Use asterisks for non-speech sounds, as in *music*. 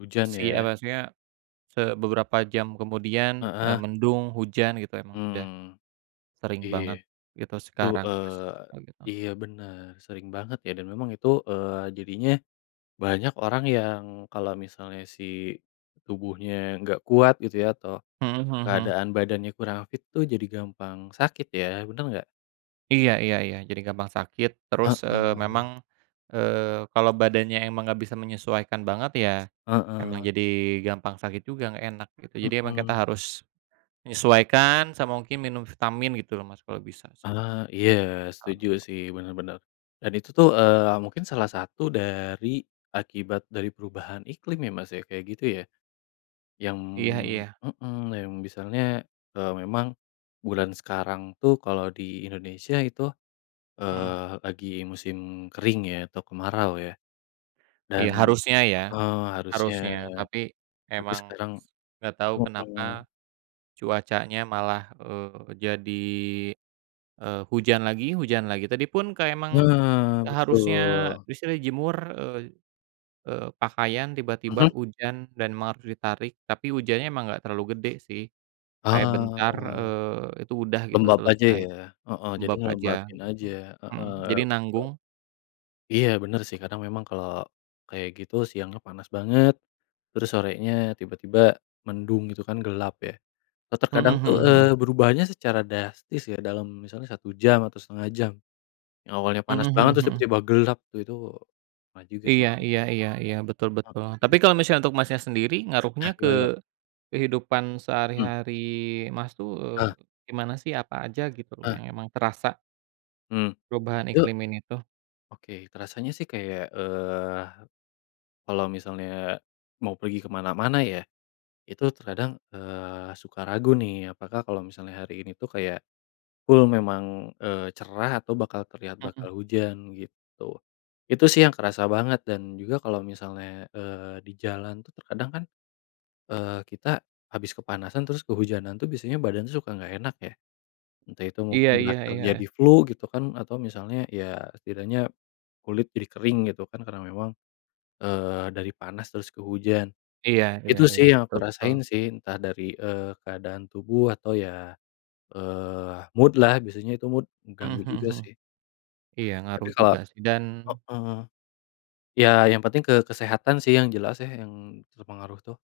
Hujan Si eee, ya? maksudnya ke beberapa jam kemudian, eee, Heeh. mendung, hujan gitu ya, ya emang udah, Hmm. sering Iya. banget gitu Tu sekarang, Mas, eee, begitu. iya benar, sering banget ya dan memang itu, eee, jadinya, banyak orang yang kalau misalnya si tubuhnya nggak kuat gitu ya, atau Mhm mhm mhm. keadaan badannya kurang fit tuh jadi gampang sakit ya, benar nggak? Iya iya iya, jadi gampang sakit terus, eee, memang, Heeh. eee, kalau badannya emang nggak bisa menyesuaikan banget ya, emang Heeh. jadi gampang sakit juga, nggak enak gitu. Jadi emang kita Mhm. harus, menyesuaikan sama mungkin, minum vitamin gitu loh, Mas, kalau bisa sih. Eee, iya, setuju *unintelligible* sih, benar benar. Dan itu tuh, eee, mungkin salah 1 dari akibat dari perubahan iklim ya, Mas, ya, kayak gitu ya. Yang Iya iya. hmm, yang misalnya, eee, memang bulan sekarang tuh kalau di Indonesia itu, Mhm. eee, lagi musim kering ya atau kemarau ya. Iya Dan harusnya ya, heeh, harusnya, harusnya, tapi, tapi memang sekarang nggak tau kenapa, mhm. cuacanya malah, eee, jadi, eee, hujan lagi hujan lagi. Tadi pun kayak emang, Eh, eee, harusnya betul. di sini jemur, eee, pakaian tiba-tiba Mhm. hujanm dan memang harus ditarik. Tapi hujannya enggak terlalu gede sih, kayak bentar, Ah. eee, itu udah gitu Lembab aja selesai ya? Heeh, jadi lembab aja ngelembabin gitu. aja. Mhm, Heeh, jadi betul. nanggung. Iya benar sih, karena memang kalau kayak gitu, siangnya panas banget, terus sorenya tiba-tiba mendung gitu, kan gelap ya. Atau Mhm terkadang tuh, mhm mhm. eee, berubahnya secara drastis ya, dalam misalnya 1 jam atau 1/2 jam, yang awalnya Mhm panas banget, mhm terus mhm. tiba-tiba gelap itu itu *unintelligible* juga sih Iya tu iya iya iya, betul betul. Tapi Mhm. kalau misalnya untuk, Mas, nya sendiri, ngaruhnya Ah, gimana ke gimana? kehidupan Mmm. sehari-hari, Mas, tuh, eee, Eh. gimana sih, apa aja gitu loh Eh. yang emang terasa Hmm, perubahan ya. iklim ini tuh? Oke, terasanya sih kayak, eee, kalau misalnya, mau pergi kemana-mana ya, itu terkadang, eee, suka ragu nih. Apakah kalau misalnya hari ini tuh kayak, full memang, eee, cerah atau bakal terlihat Mhm. bakal hujan, gitu. Itu sih yang kerasa banget, dan juga kalau misalnya, eee, di jalan tuh terkadang kan, eee, kita, habis kepanasan terus kehujanan tuh biasanya badan suka nggak enak ya, entah itu Iya mungkin iya berakhir iya. jadi flu, gitu kan, atau misalnya, ya, setidaknya kulit jadi kering gitu kan, karena memang, eee, dari panas terus ke hujan. Iya iya Itu iya. sih yang aku Betul rasain betul. sih, entah dari, eee, keadaan tubuh atau ya, eee, mood-lah, biasanya itu mood, Mhm mengganggu mhm juga mhm. sih. Iya Tapi ngaruh kalau juga sih. Dan heeh. Ya yang penting ke kesehatan sih yang jelas ya yang terpengaruh tuh.